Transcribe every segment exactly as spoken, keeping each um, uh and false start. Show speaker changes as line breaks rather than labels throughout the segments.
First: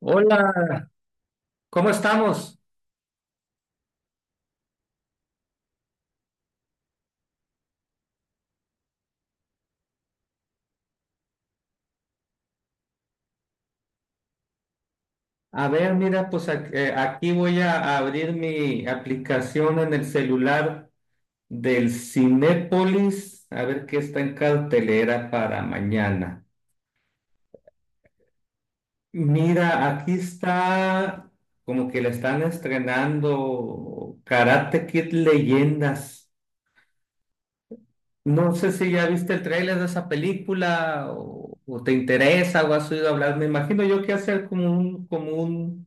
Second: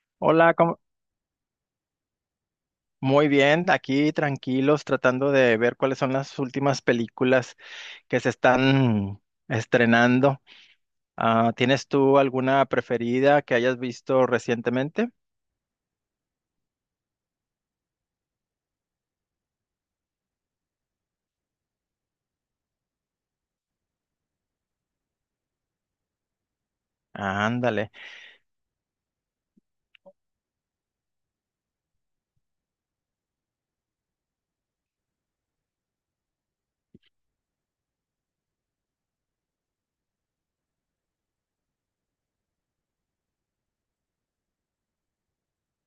Hola,
Hola, ¿cómo-
¿cómo estamos?
Muy bien, aquí tranquilos, tratando de ver cuáles son las últimas películas que se están estrenando. Ah, ¿tienes tú alguna preferida que hayas visto recientemente?
A ver, mira, pues ac- eh, aquí voy a abrir mi aplicación en el celular del Cinépolis, a ver qué está en cartelera para mañana.
Ándale.
Mira, aquí está como que le están estrenando Karate Kid Leyendas. No sé si ya viste el tráiler de esa película o, o te interesa o has oído hablar. Me imagino yo que hacer como un, como un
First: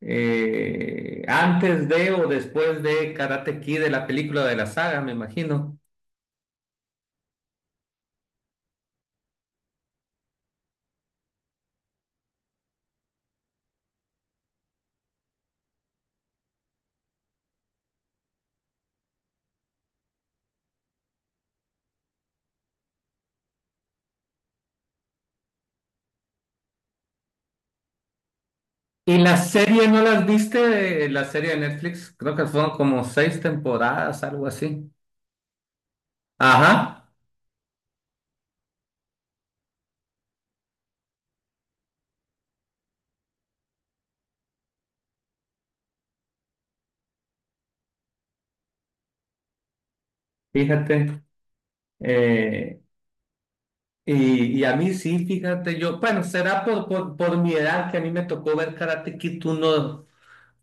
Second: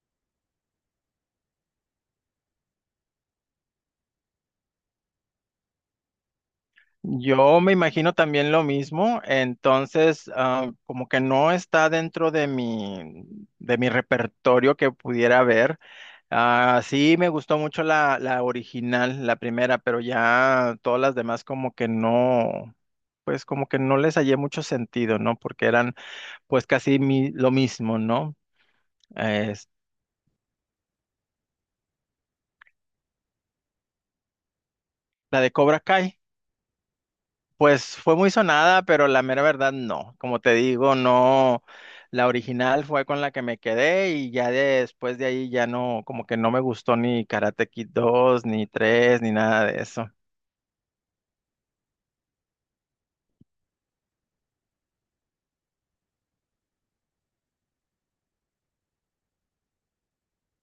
eh, antes de o después de Karate Kid, de la película de la saga, me imagino.
Yo me imagino también lo mismo, entonces ah, como que no está dentro de mi, de mi repertorio que pudiera ver. Ah, sí, me gustó mucho la, la original, la primera, pero ya todas las demás como que no, pues como que no les hallé mucho sentido, ¿no? Porque eran pues casi mi- lo mismo, ¿no?
¿Y la
Es
serie no las viste? eh, La serie de Netflix, creo que fueron como seis temporadas, algo así.
la de Cobra Kai.
Ajá,
Pues fue muy sonada, pero la mera verdad no. Como te digo, no. La original fue con la que me quedé y ya después de ahí ya no, como que no me gustó ni Karate Kid dos, ni tres, ni nada de eso.
fíjate. eh, y, y a mí sí, fíjate, yo, bueno, será por, por, por mi edad que a mí me tocó ver Karate Kid uno.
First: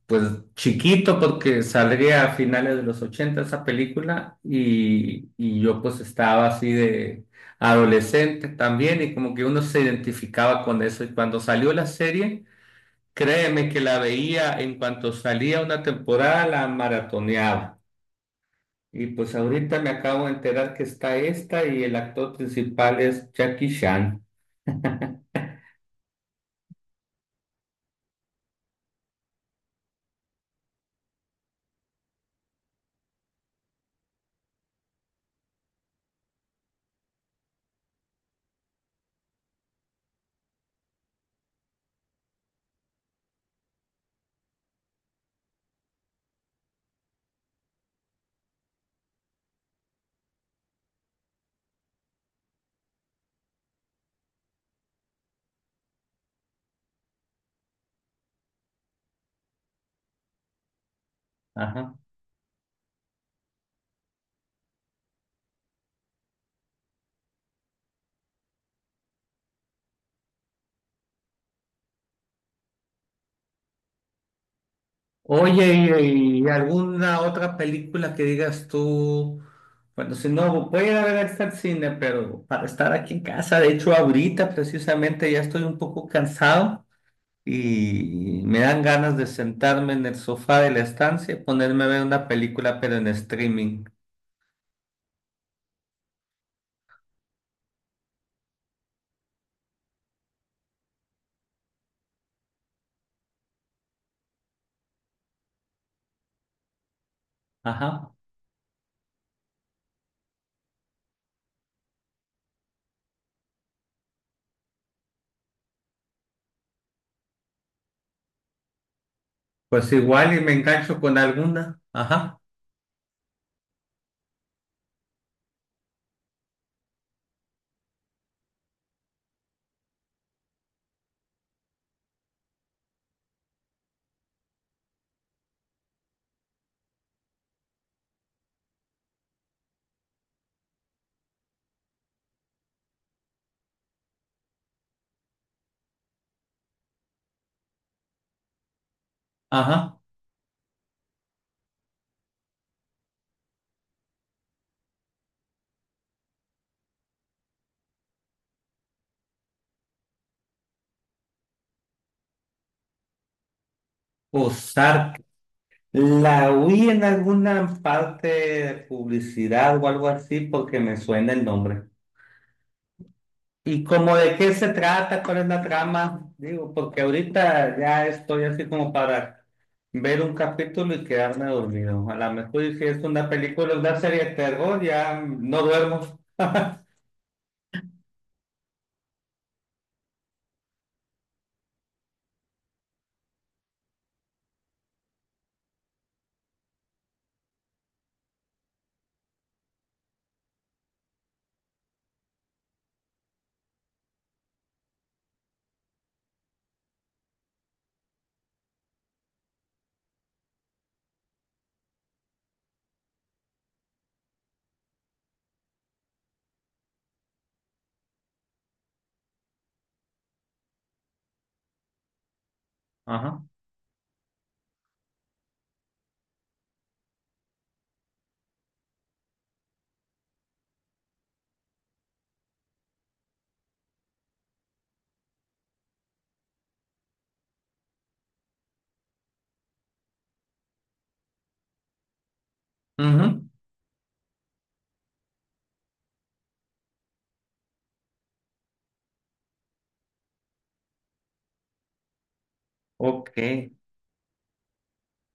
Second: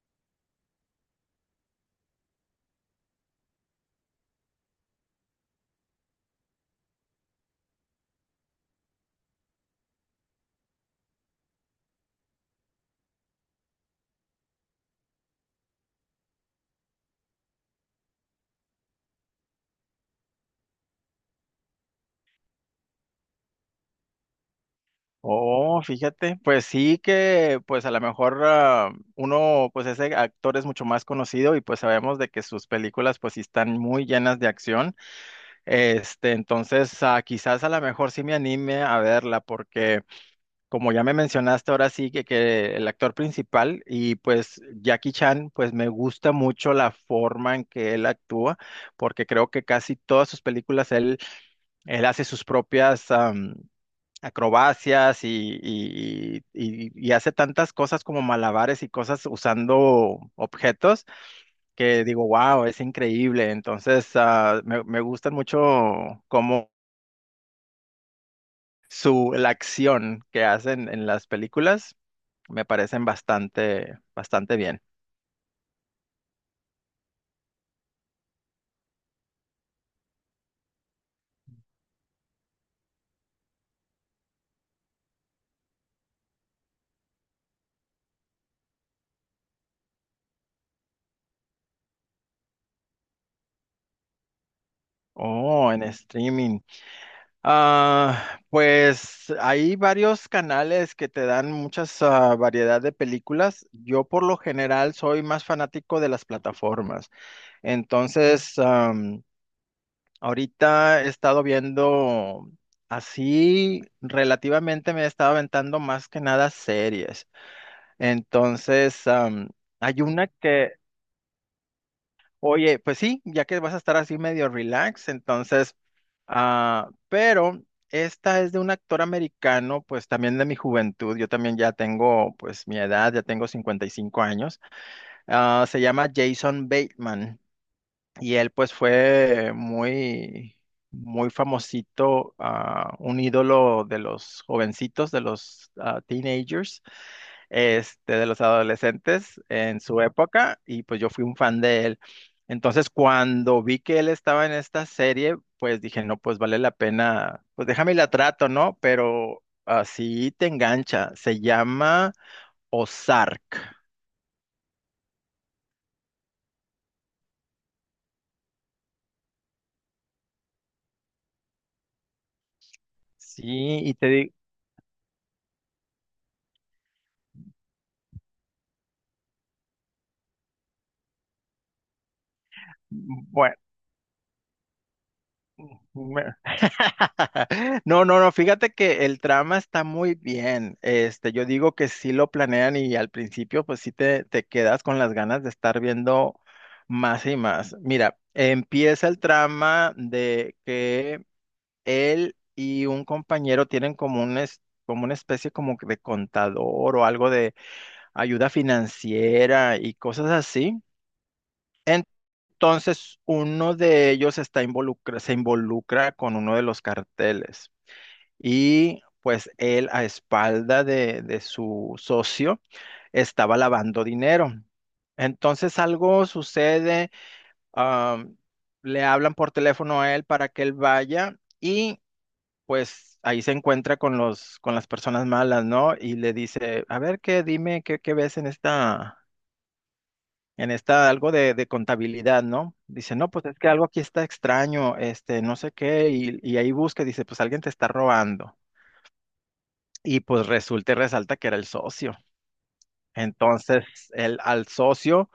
Pues chiquito porque saldría a finales de los ochenta esa película y, y yo pues estaba así de adolescente también y como que uno se identificaba con eso y cuando salió la serie, créeme que la veía en cuanto salía una temporada, la maratoneaba. Y pues ahorita me acabo de enterar que está esta y el actor principal es Jackie Chan.
Oh, fíjate, pues sí que, pues a lo mejor ah, uno, pues ese actor es mucho más conocido y pues sabemos de que sus películas pues sí están muy llenas de acción. Este, entonces ah, quizás a lo mejor sí me anime a verla porque... como ya me mencionaste ahora sí que, que el actor principal y pues Jackie Chan, pues me gusta mucho la forma en que él actúa, porque creo que casi todas sus películas él, él hace sus propias am, acrobacias y, y, y, y hace tantas cosas como malabares y cosas usando objetos
Ajá.
que digo, wow, es increíble. Entonces, ah, me, me gustan mucho como su, la acción que hacen en las películas. Me parecen bastante, bastante bien.
Oye, ¿y, y alguna otra película que digas tú? Bueno, si no, voy a ir a ver esta al cine, pero para estar aquí en casa, de hecho, ahorita precisamente ya estoy un poco cansado y me dan ganas de sentarme en el sofá de la estancia y ponerme a ver una película, pero en streaming.
Oh, en streaming. Ah, pues hay varios canales que te dan muchas ah, variedad de películas. Yo por lo general soy más fanático de las plataformas.
Ajá.
Entonces, am, ahorita he estado viendo así, relativamente me he estado aventando más que nada series. Entonces, am,
Pues
hay una
igual y me
que
engancho con alguna. Ajá,
oye, pues sí, ya que vas a estar así medio relax, entonces, ah, pero esta es de un actor americano, pues también de mi juventud, yo también ya tengo pues mi edad, ya tengo cincuenta y cinco años. Ah, se llama Jason Bateman. Y él pues fue muy, muy famosito, ah, un ídolo de los jovencitos, de los ah, teenagers, este, de los adolescentes en
ajá.
su época, y pues yo fui un fan de él. Entonces cuando vi que él estaba en esta serie, pues dije, no, pues vale la pena, pues déjame y la trato, ¿no? Pero así te engancha, se llama Ozark,
O la vi en alguna parte de publicidad o algo así porque me suena el nombre.
¿sí?
¿Y
Y
como
te
de qué se trata? ¿Cuál es la trama? Digo, porque ahorita ya estoy así como para ver un capítulo y quedarme dormido. A lo mejor y si es una
digo...
película, una serie de terror, ya no duermo.
Me- no, no, no, fíjate que el trama está muy bien. Este, yo digo que sí lo planean y al principio pues sí te, te quedas con las ganas de estar viendo más y más. Mira, empieza el trama de que él y un compañero tienen como un es- como una especie como que de contador o algo de ayuda financiera y cosas así. Entonces, uno de ellos está involucra, se involucra con uno de los carteles. Y pues él a espalda de, de su socio
Ajá.
estaba lavando dinero. Entonces algo sucede, am, le hablan por teléfono a él para que él vaya y pues ahí se encuentra con los, con las personas malas, ¿no? Y le dice, a ver, qué, dime, qué, qué ves en esta, en esta, algo de, de contabilidad, ¿no? Dice, no,
Ujú.
pues es que algo aquí está extraño, este, no sé qué, y, y ahí busca, dice, pues alguien te está robando. Y pues resulta y resalta que era el socio.
Ok.
Entonces, el, al socio,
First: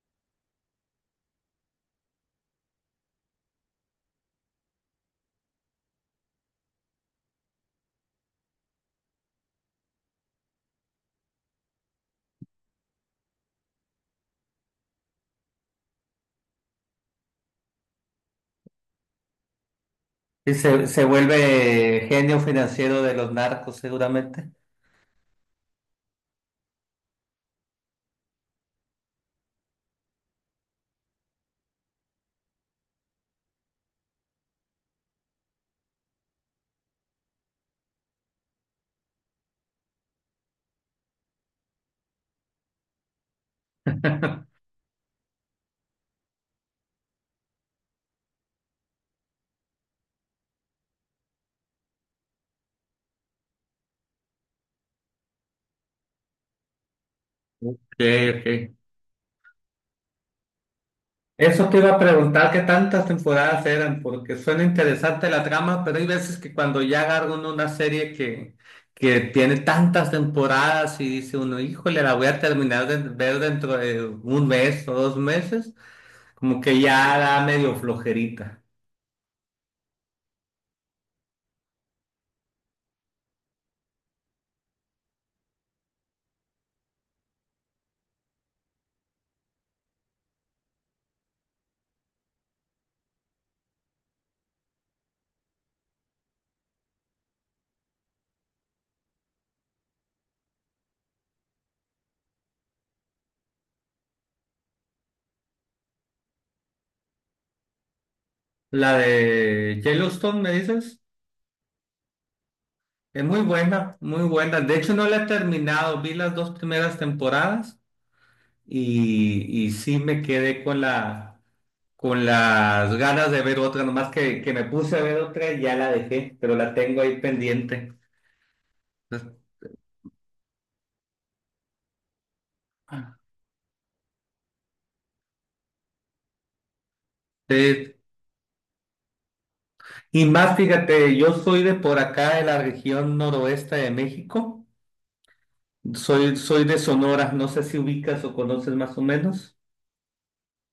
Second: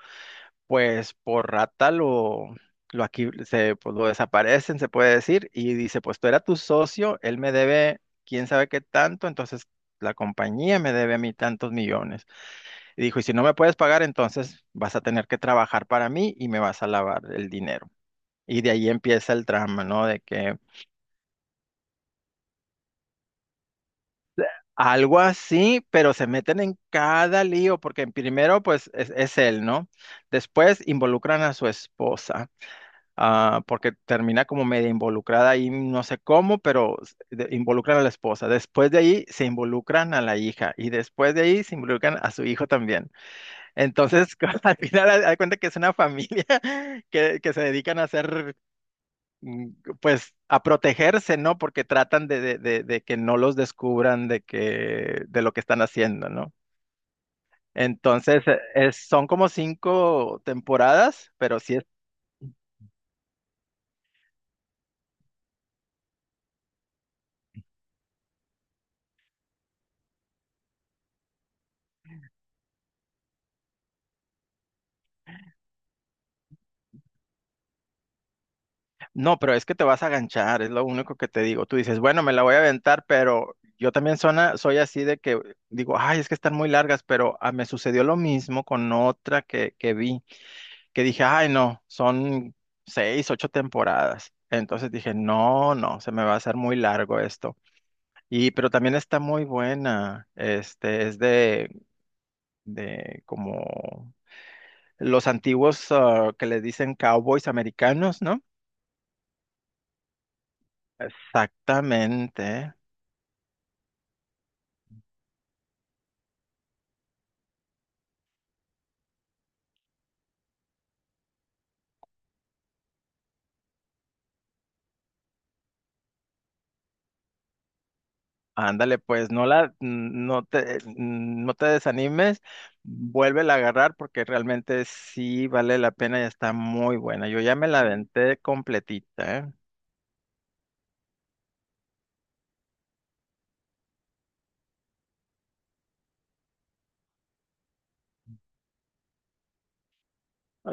pues por rata lo, lo aquí se pues, lo desaparecen, se puede decir, y dice, pues tú era tu socio, él me debe quién sabe qué tanto, entonces la compañía me debe a mí tantos millones. Y dijo, y si no me puedes pagar, entonces vas a tener que trabajar para mí y me vas a lavar el dinero. Y de ahí empieza el drama, ¿no? De
Y
que
se, se vuelve genio financiero de los narcos, seguramente.
algo así, pero se meten en cada lío, porque primero, pues, es, es él, ¿no? Después involucran a su esposa, ah, porque termina como media involucrada ahí, no sé cómo, pero s- de- involucran a la esposa. Después de ahí se involucran a la hija y después de ahí se involucran a su hijo también. Entonces, al final, haz haz cuenta que es una familia que, que se dedican a hacer mm, pues a protegerse, ¿no? Porque tratan de, de- de- de que no los descubran de que, de lo que están haciendo, ¿no?
Ok,
Entonces, eh,
ok.
es- son como cinco temporadas, pero
Eso
sí
te
es,
iba a preguntar qué tantas temporadas eran, porque suena interesante la trama, pero hay veces que cuando ya agarra uno una serie que, que tiene tantas temporadas y dice uno, híjole, la voy a terminar de ver dentro de un mes o dos meses, como que ya da medio flojerita.
no, pero es que te vas a ganchar, es lo único que te digo. Tú dices, bueno, me la voy a aventar, pero yo también sona- soy así de que digo, ay, es que están muy largas, pero ah, me sucedió lo mismo con otra que, que vi, que dije, ay, no, son seis, ocho temporadas. Entonces dije, no, no, se me va a hacer muy largo esto. Y, pero también está muy buena. Este es de, de como los antiguos ah, que le dicen cowboys americanos, ¿no?
La de Yellowstone, me dices,
Exactamente.
es muy buena, muy buena. De hecho, no la he terminado, vi las dos primeras temporadas y, y sí me quedé con la con las ganas de ver otra, nomás que, que me puse a ver otra y ya la dejé, pero la tengo ahí pendiente.
Ándale, pues
Entonces,
no la, no te, no te desanimes, vuélvela a agarrar porque realmente sí vale la pena y está muy buena. Yo ya me la
eh,
aventé completita, ¿eh?
y más, fíjate, yo soy de por acá, de la región noroeste de México, soy, soy de Sonora, no sé si ubicas o conoces más o menos.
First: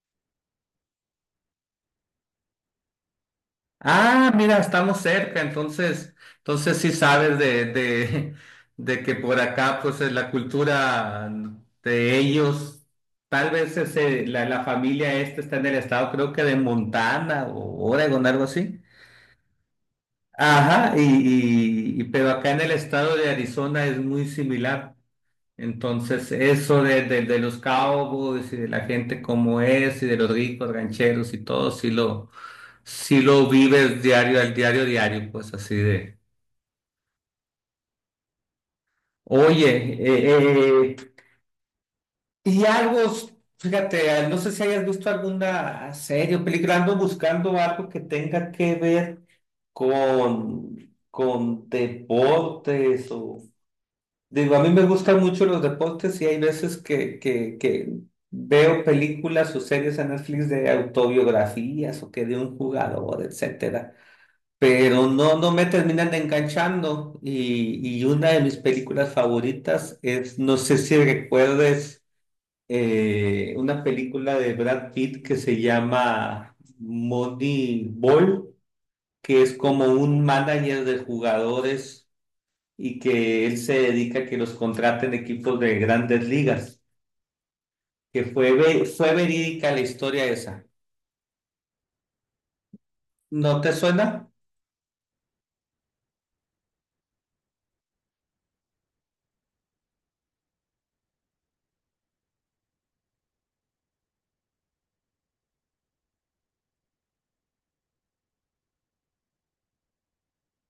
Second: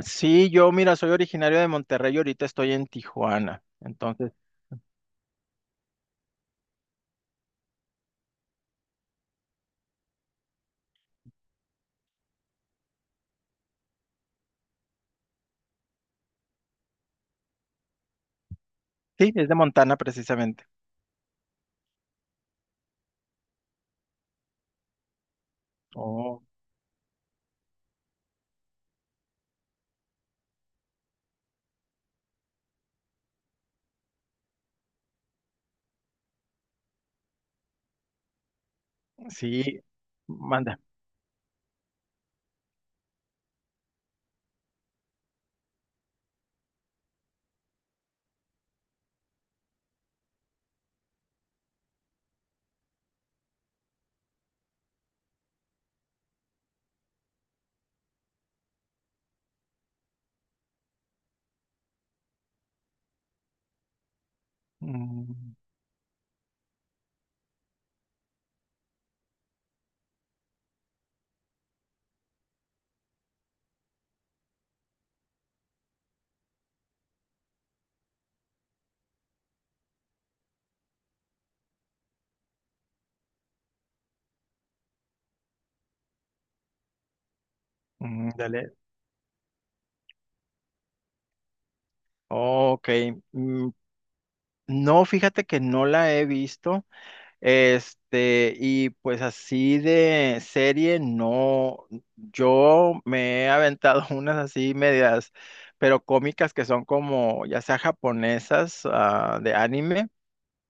Sí, yo, mira, soy originario de Monterrey y ahorita estoy en Tijuana.
Ah,
Entonces,
mira, estamos cerca, entonces, entonces sí sabes de, de, de que por acá, pues eh, la cultura de ellos, tal vez ese- la, la familia esta está en el estado, creo que de Montana o Oregon, algo así.
sí, es de Montana precisamente.
Ajá, y, y, y- pero acá en el estado de Arizona es muy similar. Entonces, eso de, de, de los cowboys y de la gente como es y de los ricos rancheros y todo, sí lo, sí lo vives diario al diario, diario, pues así de.
Sí,
Oye,
manda.
eh, eh, y algo, fíjate, no sé si hayas visto alguna serie o película, ando buscando algo que tenga que ver con, con deportes o digo, a mí me gustan mucho los deportes y hay veces que, que, que veo películas o series en Netflix de autobiografías o que de un jugador, etcétera. Pero no, no
Mm.
me terminan de enganchando. Y, y una de mis películas favoritas es, no sé si recuerdes, eh, una película de Brad Pitt que se llama Moneyball, que es como un manager de jugadores y que él se dedica a que los contraten equipos de grandes ligas, que
Mm,
fue,
dale.
ve- fue verídica la historia esa.
Ok.
¿No
mm,
te suena?
no, fíjate que no la he visto. Este, y pues así de serie, no. Yo me he aventado unas así medias, pero cómicas que son como, ya sea japonesas, ah, de anime.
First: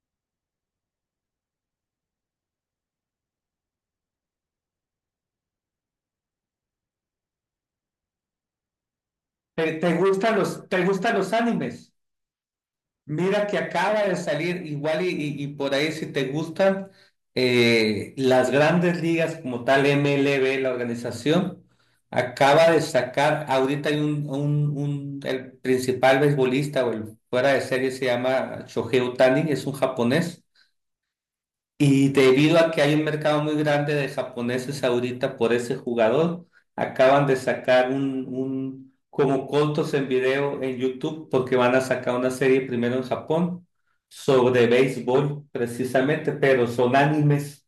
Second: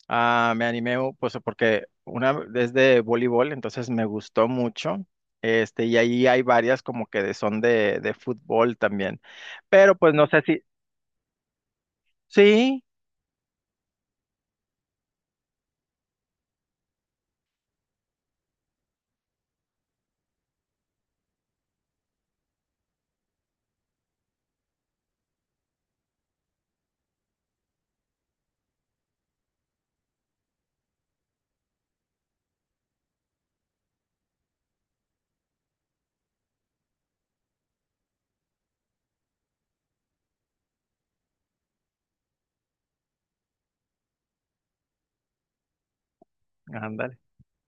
Ah, me animé pues porque una es de voleibol, entonces me gustó mucho. Este, y ahí hay varias como que de- son de, de fútbol también.
¿Te, te
Pero pues no
gustan
sé si.
los, te gustan los animes?
Sí,
Mira que acaba de salir igual y, y- y por ahí si te gustan eh, las grandes ligas como tal M L B, la organización, acaba de sacar, ahorita hay un, un, un- el principal beisbolista o el fuera de serie se llama Shohei Ohtani, es un japonés. Y debido a que hay un mercado muy grande de japoneses ahorita por ese jugador, acaban de sacar un, un como cortos en video en YouTube porque van a sacar una serie primero en Japón sobre béisbol precisamente, pero son
ándale,
animes.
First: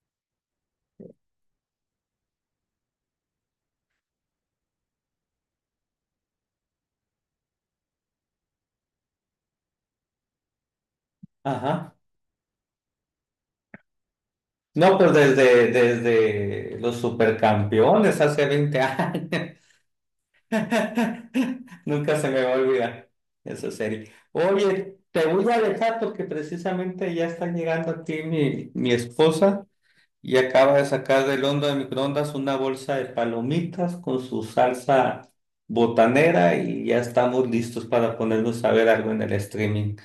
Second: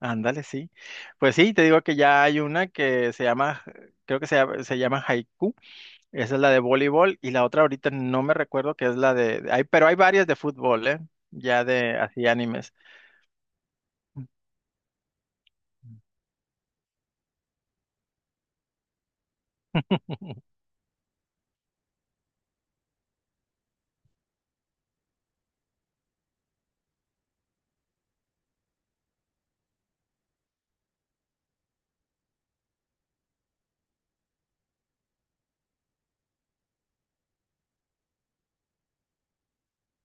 ándale, sí. Pues sí, te digo que ya hay una que se llama, creo que se, llama- se llama Haiku. Esa es la de voleibol. Y la otra ahorita no me recuerdo que es la de. Hay, pero hay varias de fútbol, ¿eh? Ya
Ajá.
de así animes.
No, pero desde, desde los supercampeones hace veinte años. Nunca se me va a olvidar esa serie. Oye, te voy a dejar porque precisamente ya está llegando aquí mi, mi esposa y acaba de sacar del hondo de microondas una bolsa de palomitas con su salsa botanera y ya estamos listos para ponernos a ver algo en el streaming.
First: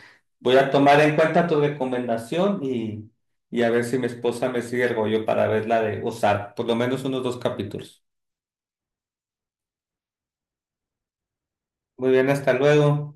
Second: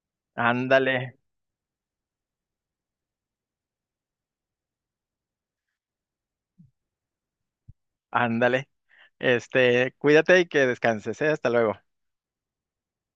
Voy a tomar en
Ándale,
cuenta tu recomendación y, y a ver si mi esposa me sigue el rollo para ver la de Ozark, por lo menos unos dos capítulos.
ándale. Este, cuídate y que descanses, ¿eh? Hasta luego.
Muy bien, hasta luego.